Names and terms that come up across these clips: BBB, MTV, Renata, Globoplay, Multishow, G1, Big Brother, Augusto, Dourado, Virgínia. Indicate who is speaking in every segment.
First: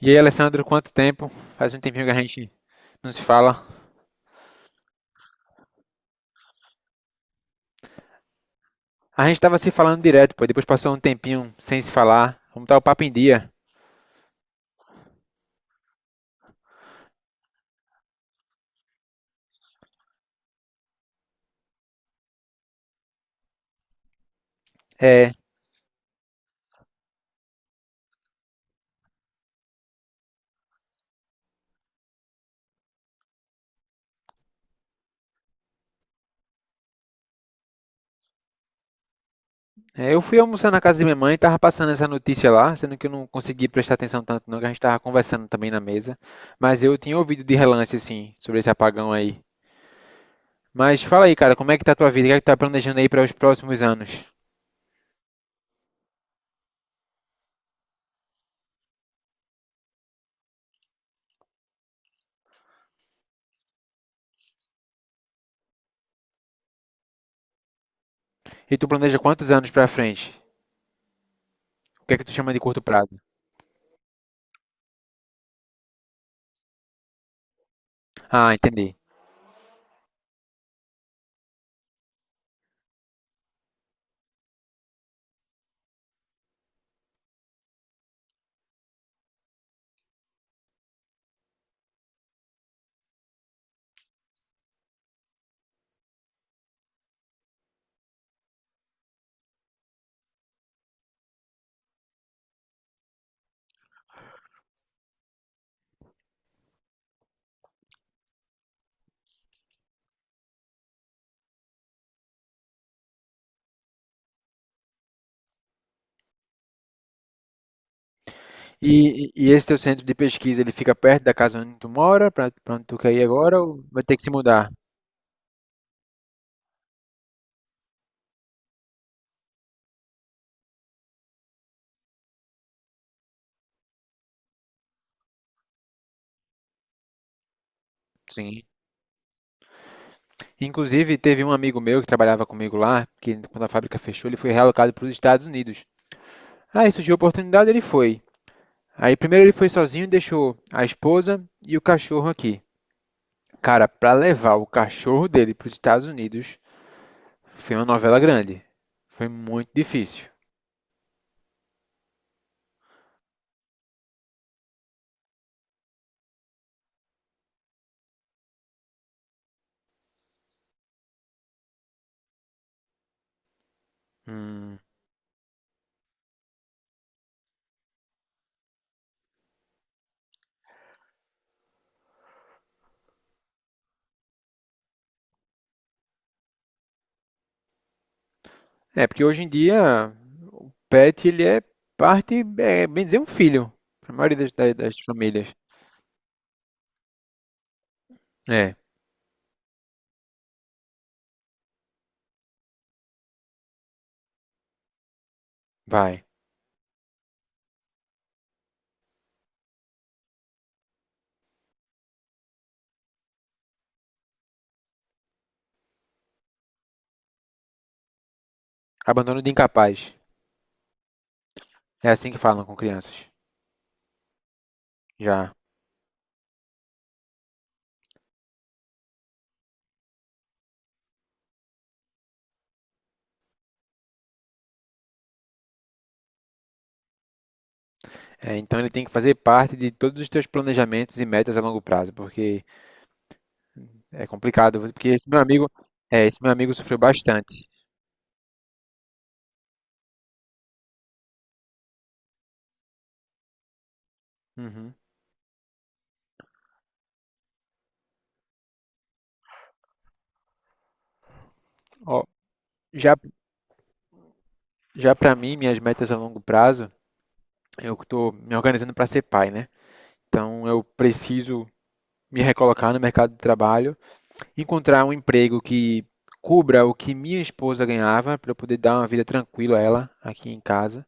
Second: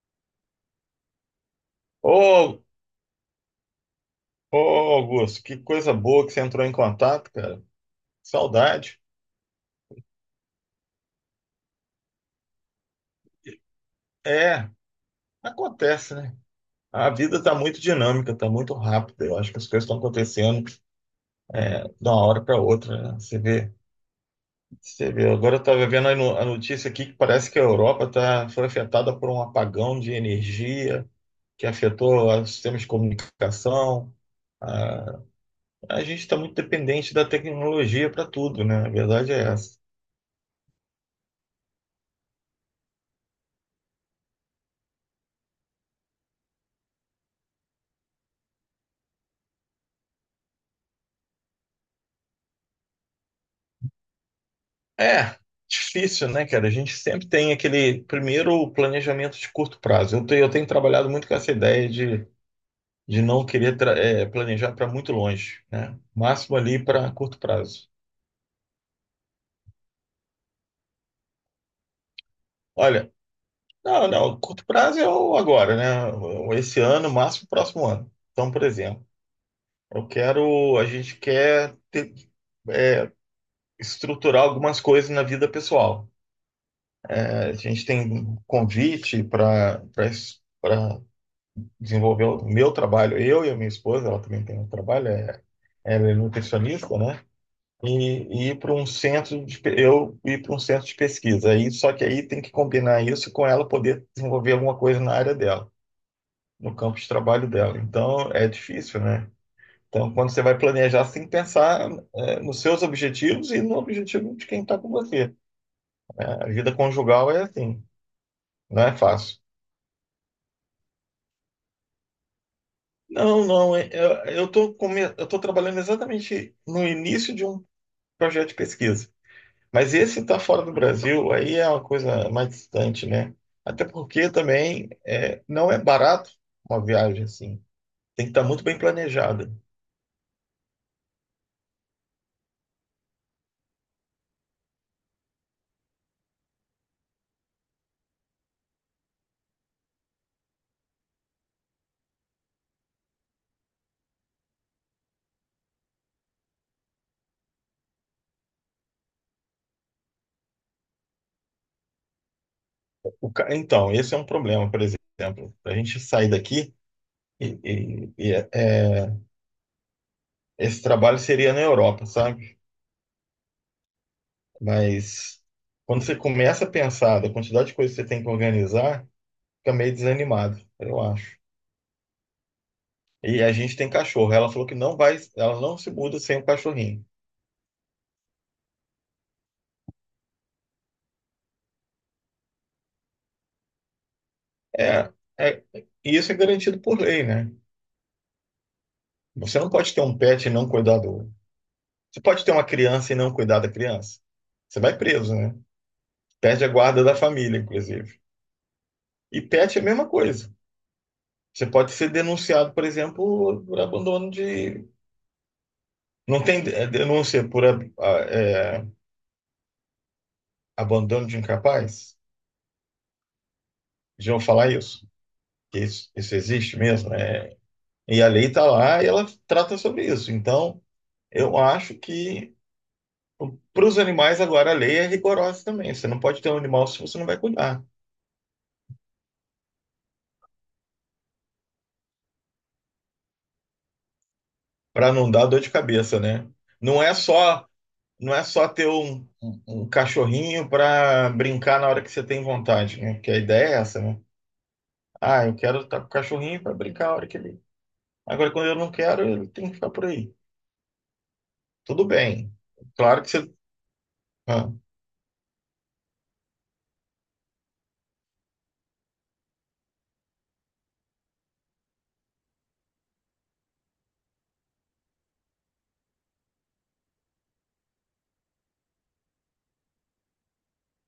Speaker 1: E aí, Alessandro, quanto tempo? Faz um tempinho que a gente
Speaker 2: Ô,
Speaker 1: não se fala.
Speaker 2: Augusto, que coisa boa que você entrou em contato, cara. Saudade.
Speaker 1: A gente tava se falando direto, pô. Depois passou um tempinho sem se falar. Vamos estar o papo em dia.
Speaker 2: É, acontece, né? A vida tá muito dinâmica, tá muito rápida. Eu acho que as coisas estão acontecendo de uma hora para outra, né? Você vê.
Speaker 1: É,
Speaker 2: Agora eu tava vendo a a notícia aqui que parece que a Europa tá, foi afetada por um apagão de energia que afetou os sistemas de comunicação. A, a gente está muito dependente da tecnologia para tudo, né? A verdade é essa.
Speaker 1: é, eu fui almoçar na casa de minha mãe, tava passando essa notícia lá, sendo que eu não consegui prestar atenção tanto, não, que a gente tava conversando também na mesa. Mas eu tinha ouvido de relance, assim, sobre esse apagão aí. Mas fala aí, cara, como é que tá a tua vida? O que é que tu tá planejando aí para os próximos anos?
Speaker 2: É, difícil, né, cara? A gente sempre tem aquele primeiro planejamento de curto prazo. Eu tenho trabalhado muito com essa ideia de não querer planejar para muito longe, né? Máximo ali para curto prazo.
Speaker 1: E tu planeja quantos anos pra frente? O que é que tu chama de curto
Speaker 2: Olha,
Speaker 1: prazo?
Speaker 2: não, não, curto prazo é o agora, né? Esse ano, máximo próximo ano. Então,
Speaker 1: Ah,
Speaker 2: por
Speaker 1: entendi.
Speaker 2: exemplo, eu quero, a gente estruturar algumas coisas na vida pessoal. É, a gente tem um convite para desenvolveu o meu trabalho, eu e a minha esposa, ela também tem um trabalho, é, ela é nutricionista, né? E ir para um centro eu ir para um centro de pesquisa. Aí, só que aí tem que combinar isso com ela poder desenvolver alguma coisa na área dela, no campo de trabalho dela. Então é difícil, né? Então, quando você vai planejar, você tem que pensar nos seus objetivos e no objetivo de quem está com você. A vida conjugal é assim, não é
Speaker 1: E,
Speaker 2: fácil.
Speaker 1: e esse teu centro de pesquisa, ele fica perto da casa onde tu mora, pra, pra onde tu quer ir
Speaker 2: Não,
Speaker 1: agora,
Speaker 2: não,
Speaker 1: ou
Speaker 2: é-
Speaker 1: vai ter que se
Speaker 2: eu
Speaker 1: mudar?
Speaker 2: estou eu tô trabalhando exatamente no início de um projeto de pesquisa. Mas esse está fora do Brasil, aí é uma coisa mais distante, né? Até porque também não é barato uma viagem assim. Tem que estar
Speaker 1: Sim.
Speaker 2: muito bem planejada.
Speaker 1: Inclusive, teve um amigo meu que trabalhava comigo lá, que quando a fábrica fechou, ele foi realocado para os Estados Unidos. Aí surgiu a oportunidade, ele foi. Aí primeiro ele foi sozinho e deixou a esposa e o cachorro aqui. Cara, pra levar o cachorro dele para os Estados Unidos, foi uma novela grande. Foi muito difícil.
Speaker 2: Então, esse é um problema, por exemplo. A gente sair daqui e esse trabalho seria na Europa, sabe?
Speaker 1: Hum,
Speaker 2: Mas quando você começa a pensar da quantidade de coisas que você tem que organizar, fica meio desanimado, eu acho. E a gente tem cachorro. Ela falou que não vai, ela não se muda sem o cachorrinho.
Speaker 1: É, porque hoje em dia o pet ele é parte, é bem dizer, um filho, para a maioria das
Speaker 2: É,
Speaker 1: famílias.
Speaker 2: é, e isso é garantido por lei, né?
Speaker 1: É,
Speaker 2: Você não pode ter um pet e não cuidar do. Você pode ter uma criança e não cuidar da criança. Você vai preso, né?
Speaker 1: vai.
Speaker 2: Perde a guarda da família, inclusive. E pet é a mesma coisa. Você pode ser denunciado, por exemplo, por abandono de. Não tem denúncia por é,
Speaker 1: Abandono de incapaz.
Speaker 2: abandono de
Speaker 1: É
Speaker 2: incapaz?
Speaker 1: assim que falam com crianças.
Speaker 2: Já vou falar isso.
Speaker 1: Já.
Speaker 2: Que isso existe mesmo, né? E a lei está lá e ela trata sobre isso. Então, eu acho que para os animais, agora a lei é rigorosa também. Você não pode ter um animal se você não vai cuidar,
Speaker 1: É, então ele tem que fazer parte de todos os teus planejamentos e metas a longo prazo, porque é complicado. Porque
Speaker 2: para
Speaker 1: esse
Speaker 2: não
Speaker 1: meu
Speaker 2: dar dor
Speaker 1: amigo,
Speaker 2: de cabeça,
Speaker 1: é, esse
Speaker 2: né?
Speaker 1: meu amigo sofreu
Speaker 2: Não é só,
Speaker 1: bastante.
Speaker 2: não é só ter um cachorrinho para brincar na hora que você tem vontade, né? Porque a ideia é essa, né?
Speaker 1: Uhum.
Speaker 2: Ah, eu quero estar com o cachorrinho para brincar a hora que ele. Agora, quando eu não quero, ele tem que ficar por aí. Tudo
Speaker 1: Ó,
Speaker 2: bem.
Speaker 1: já,
Speaker 2: Claro que você. Ah,
Speaker 1: já para mim, minhas metas a longo prazo, eu estou me organizando para ser pai, né? Então eu preciso me recolocar no mercado de trabalho. Encontrar um emprego que cubra o que minha esposa ganhava, para eu poder dar uma vida tranquila a ela aqui em casa.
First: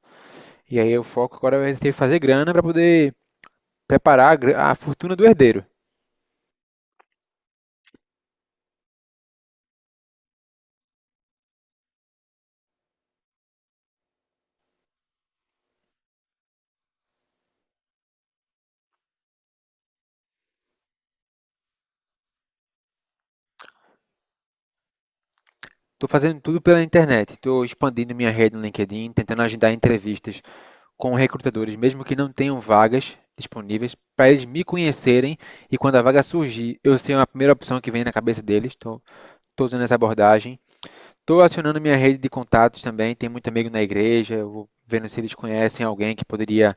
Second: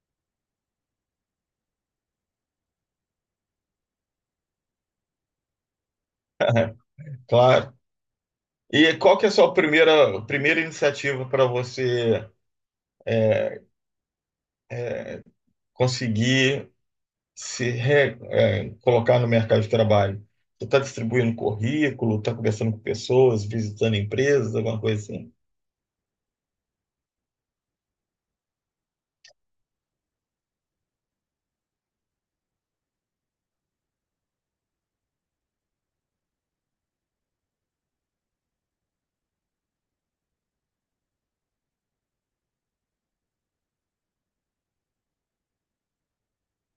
Speaker 1: E aí o foco agora vai ser fazer grana para poder preparar a fortuna do herdeiro.
Speaker 2: claro. E qual que é a sua primeira iniciativa para você conseguir se re- é, colocar no mercado de trabalho? Você está distribuindo currículo, está conversando com pessoas, visitando empresas, alguma coisa assim?
Speaker 1: Estou fazendo tudo pela internet, estou expandindo minha rede no LinkedIn, tentando agendar entrevistas com recrutadores, mesmo que não tenham vagas disponíveis, para eles me conhecerem e quando a vaga surgir, eu ser a primeira opção que vem na cabeça deles. Estou usando essa abordagem. Estou acionando minha rede de contatos também, tem muito amigo na igreja, eu vou vendo se eles conhecem alguém que poderia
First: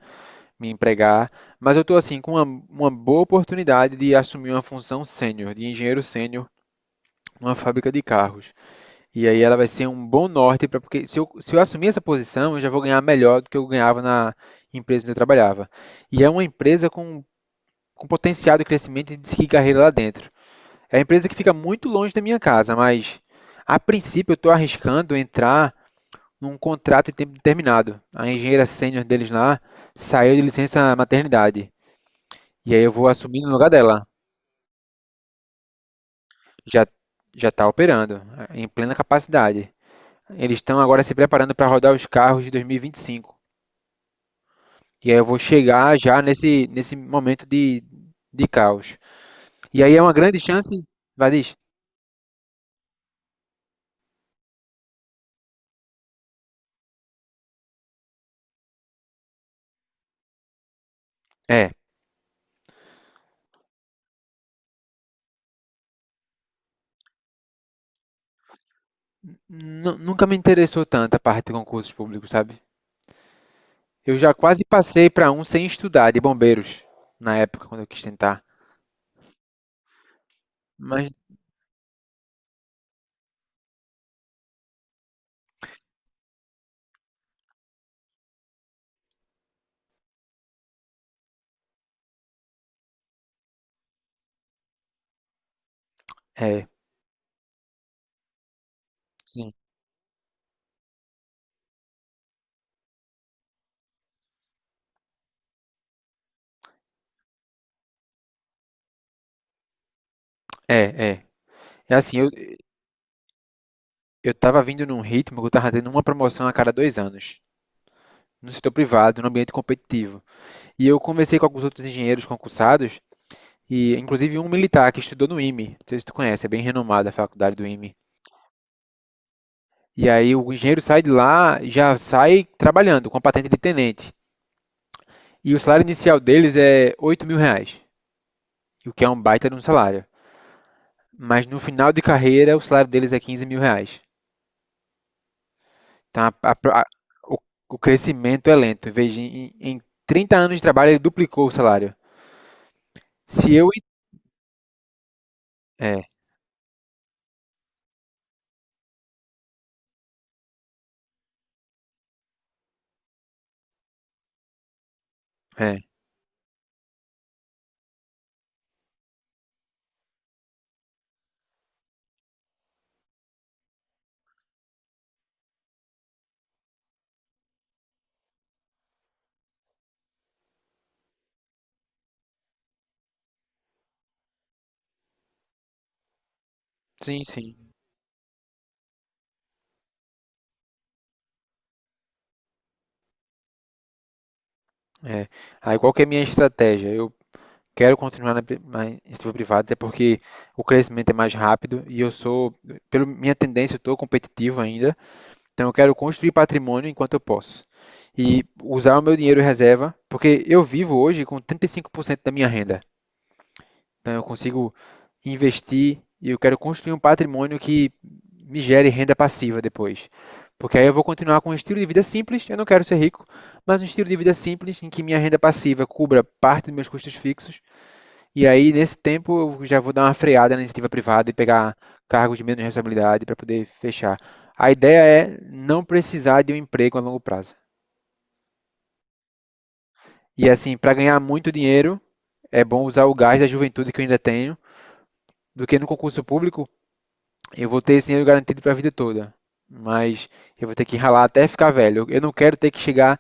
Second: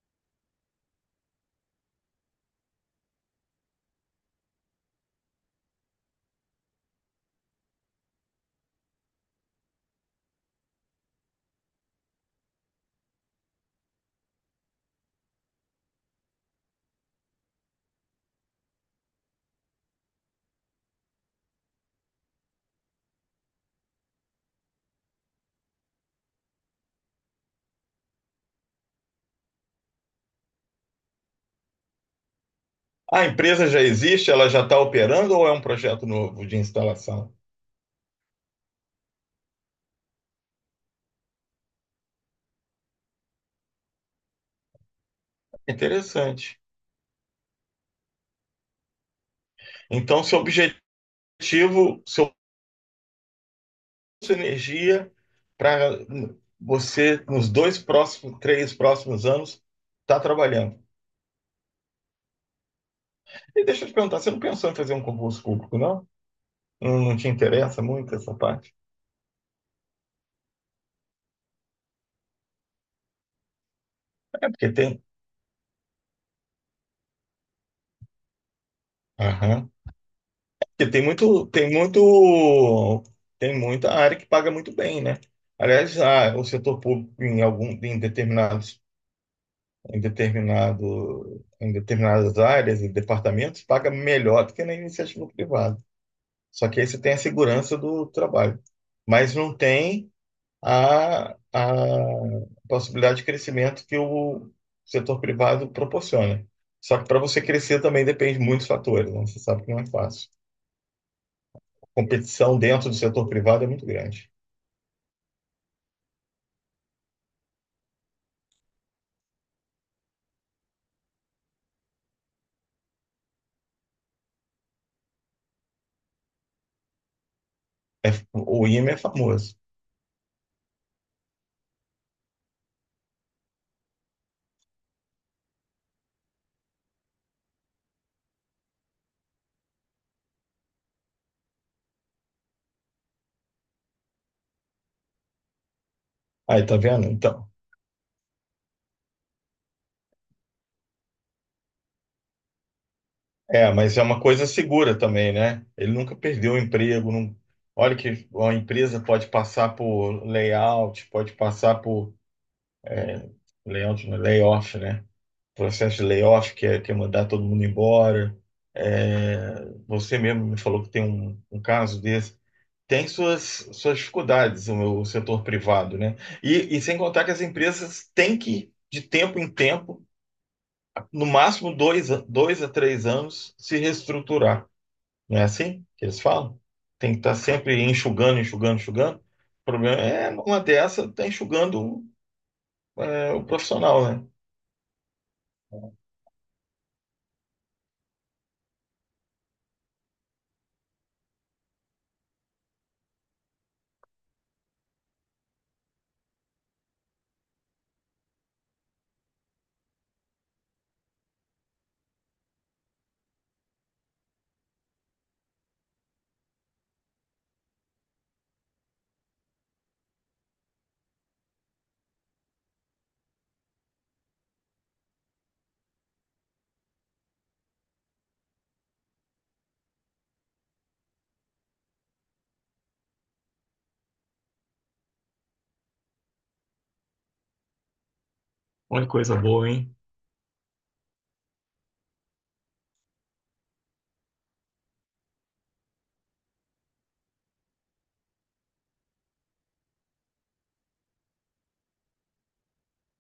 Speaker 1: me empregar, mas eu estou assim com uma boa oportunidade de assumir uma função sênior, de engenheiro sênior numa fábrica de carros. E aí ela vai ser um bom norte para porque se eu assumir essa posição, eu já vou ganhar melhor do que eu ganhava na empresa onde eu trabalhava. E é uma empresa com potencial de crescimento e de seguir carreira lá dentro. É uma empresa que fica muito longe da minha casa, mas a princípio eu estou arriscando entrar num contrato de tempo determinado. A engenheira sênior deles lá saiu de licença maternidade. E aí eu vou
Speaker 2: A
Speaker 1: assumir no
Speaker 2: empresa
Speaker 1: lugar
Speaker 2: já
Speaker 1: dela.
Speaker 2: existe, ela já está operando ou é um projeto novo de
Speaker 1: Já
Speaker 2: instalação?
Speaker 1: já está operando em plena capacidade. Eles estão agora se preparando para rodar os carros de 2025. E 25. E aí eu vou chegar já
Speaker 2: Interessante.
Speaker 1: nesse momento de caos. E aí é uma
Speaker 2: Então,
Speaker 1: grande
Speaker 2: seu
Speaker 1: chance,
Speaker 2: objetivo,
Speaker 1: Vadis?
Speaker 2: seu, sua energia para você, nos dois próximos, três próximos anos, está trabalhando.
Speaker 1: É.
Speaker 2: E deixa eu te perguntar, você não pensou em fazer um concurso público, não? Não te interessa muito essa parte?
Speaker 1: Nunca me interessou tanto a parte de concursos públicos, sabe? Eu já
Speaker 2: É
Speaker 1: quase
Speaker 2: porque tem.
Speaker 1: passei para um sem estudar, de bombeiros, na época, quando eu quis tentar.
Speaker 2: Aham. Porque
Speaker 1: Mas,
Speaker 2: tem muita área que paga muito bem, né? Aliás, o setor público em algum, em determinados, em determinado, em determinadas áreas e departamentos paga melhor do que na iniciativa privada.
Speaker 1: é.
Speaker 2: Só que aí você tem a segurança do trabalho, mas
Speaker 1: Sim.
Speaker 2: não tem a possibilidade de crescimento que o setor privado proporciona. Só que para você crescer também depende de muitos fatores, né? Você sabe que não é fácil.
Speaker 1: É, é. É assim, eu,
Speaker 2: Competição dentro do setor privado é muito grande.
Speaker 1: eu tava vindo num ritmo que eu tava tendo uma promoção a cada 2 anos, no setor privado, no ambiente competitivo. E eu conversei com alguns outros engenheiros concursados, e inclusive um militar que estudou no IME, não sei se tu conhece, é bem renomada a faculdade do IME.
Speaker 2: É, o IME é famoso.
Speaker 1: E aí o engenheiro sai de lá, já sai trabalhando com a patente de tenente. E o salário inicial deles é R$ 8.000, o que é um baita de um salário. Mas no final de carreira, o salário deles é R$ 15.000. Tá?
Speaker 2: Aí, tá vendo?
Speaker 1: O,
Speaker 2: Então.
Speaker 1: o crescimento é lento. Em 30 anos de trabalho, ele duplicou o salário. Se eu.
Speaker 2: É, mas é uma coisa segura também, né? Ele
Speaker 1: É,
Speaker 2: nunca perdeu o emprego. Não. Olha que uma empresa pode passar por layout, pode passar por layout, não, layoff, né?
Speaker 1: é.
Speaker 2: Processo de layoff, que é mandar todo mundo embora. É, você mesmo me falou que tem um caso desse. Tem suas dificuldades, o setor privado, né? E sem contar que as empresas têm que, de tempo em tempo, no máximo dois a três anos, se reestruturar. Não é assim que eles falam? Tem que
Speaker 1: Sim,
Speaker 2: estar
Speaker 1: sim.
Speaker 2: sempre enxugando. O problema é, uma dessa, está enxugando o profissional, né?
Speaker 1: É. Aí qual que é a minha estratégia? Eu quero continuar na iniciativa privada, até porque o crescimento é mais rápido e eu sou, pela minha tendência, eu estou competitivo ainda. Então eu quero construir patrimônio enquanto eu posso. E usar o meu dinheiro em reserva, porque eu vivo hoje com 35% da minha renda. Então eu consigo investir e eu quero construir um patrimônio que me gere renda passiva depois. Porque aí eu vou continuar com um estilo de vida simples, eu não quero ser rico, mas um estilo de vida simples em que minha renda passiva cubra parte dos meus custos fixos. E aí, nesse tempo, eu já vou dar uma freada na iniciativa privada e pegar cargos de menos responsabilidade para poder fechar. A ideia é não precisar de um emprego a longo prazo.
Speaker 2: Olha que coisa boa, hein?
Speaker 1: E assim, para ganhar muito dinheiro, é bom usar o gás da juventude que eu ainda tenho, do que no concurso público eu vou ter esse dinheiro garantido para a vida toda, mas eu vou ter que ralar até ficar velho. Eu não quero ter que chegar,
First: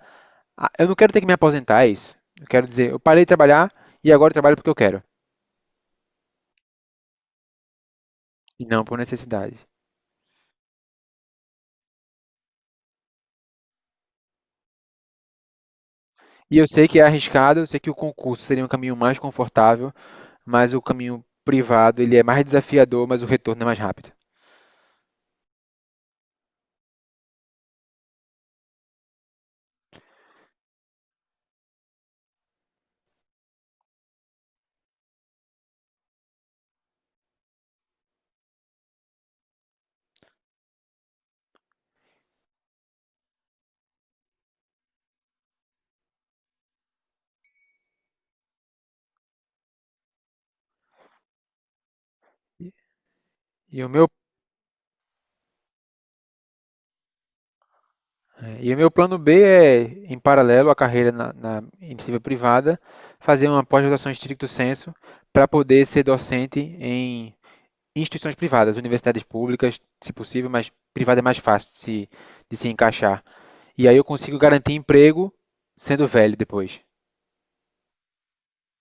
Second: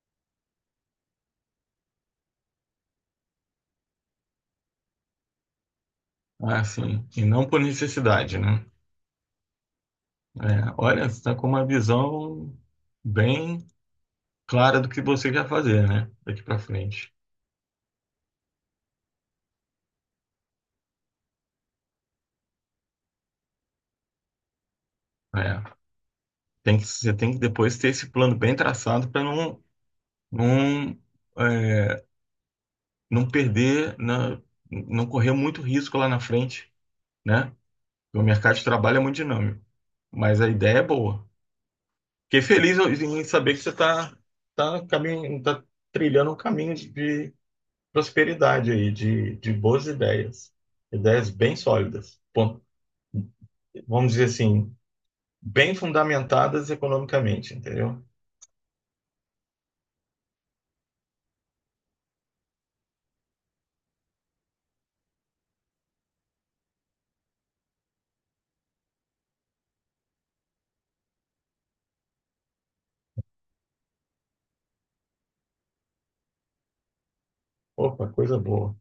Speaker 1: eu não quero ter que me aposentar, é isso. Eu quero dizer, eu parei de trabalhar e agora eu trabalho porque eu quero,
Speaker 2: Ah, sim. E não por necessidade,
Speaker 1: e
Speaker 2: né?
Speaker 1: não por necessidade.
Speaker 2: É, olha, você está com uma visão bem clara do que você quer fazer, né? Daqui
Speaker 1: E
Speaker 2: para
Speaker 1: eu sei que é
Speaker 2: frente.
Speaker 1: arriscado, eu sei que o concurso seria um caminho mais confortável, mas o caminho privado, ele é mais desafiador, mas o retorno é mais rápido.
Speaker 2: É, tem que, você tem que depois ter esse plano bem traçado para não, é, não perder, não correr muito risco lá na frente, né? O mercado de trabalho é muito dinâmico, mas a ideia é boa. Fiquei feliz em saber que você está tá tá caminho, tá trilhando um caminho de prosperidade aí, de boas ideias, ideias bem sólidas, bom,
Speaker 1: E o meu,
Speaker 2: vamos dizer assim, bem fundamentadas economicamente, entendeu?
Speaker 1: e o meu plano B é, em paralelo à carreira na iniciativa privada, fazer uma pós-graduação em stricto sensu para poder ser docente em instituições privadas, universidades públicas, se possível, mas privada é mais fácil de se, encaixar. E aí eu consigo garantir emprego sendo velho depois.
Speaker 2: Opa, coisa boa.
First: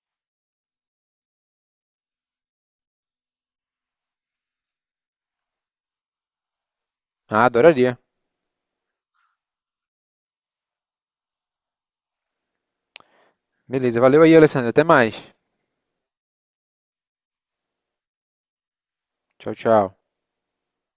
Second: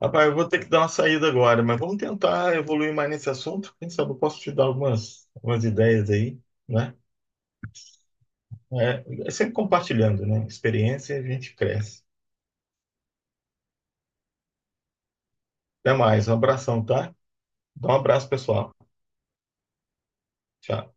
Speaker 2: Rapaz, eu vou ter que dar uma saída agora, mas vamos tentar evoluir mais nesse assunto. Quem sabe eu posso te dar algumas ideias aí, né?
Speaker 1: Ah, adoraria.
Speaker 2: É, é sempre compartilhando, né? Experiência e a gente cresce.
Speaker 1: Beleza, valeu aí, Alessandro. Até mais.
Speaker 2: Até mais, um abração, tá? Dá um abraço, pessoal.
Speaker 1: Tchau, tchau.
Speaker 2: Tchau.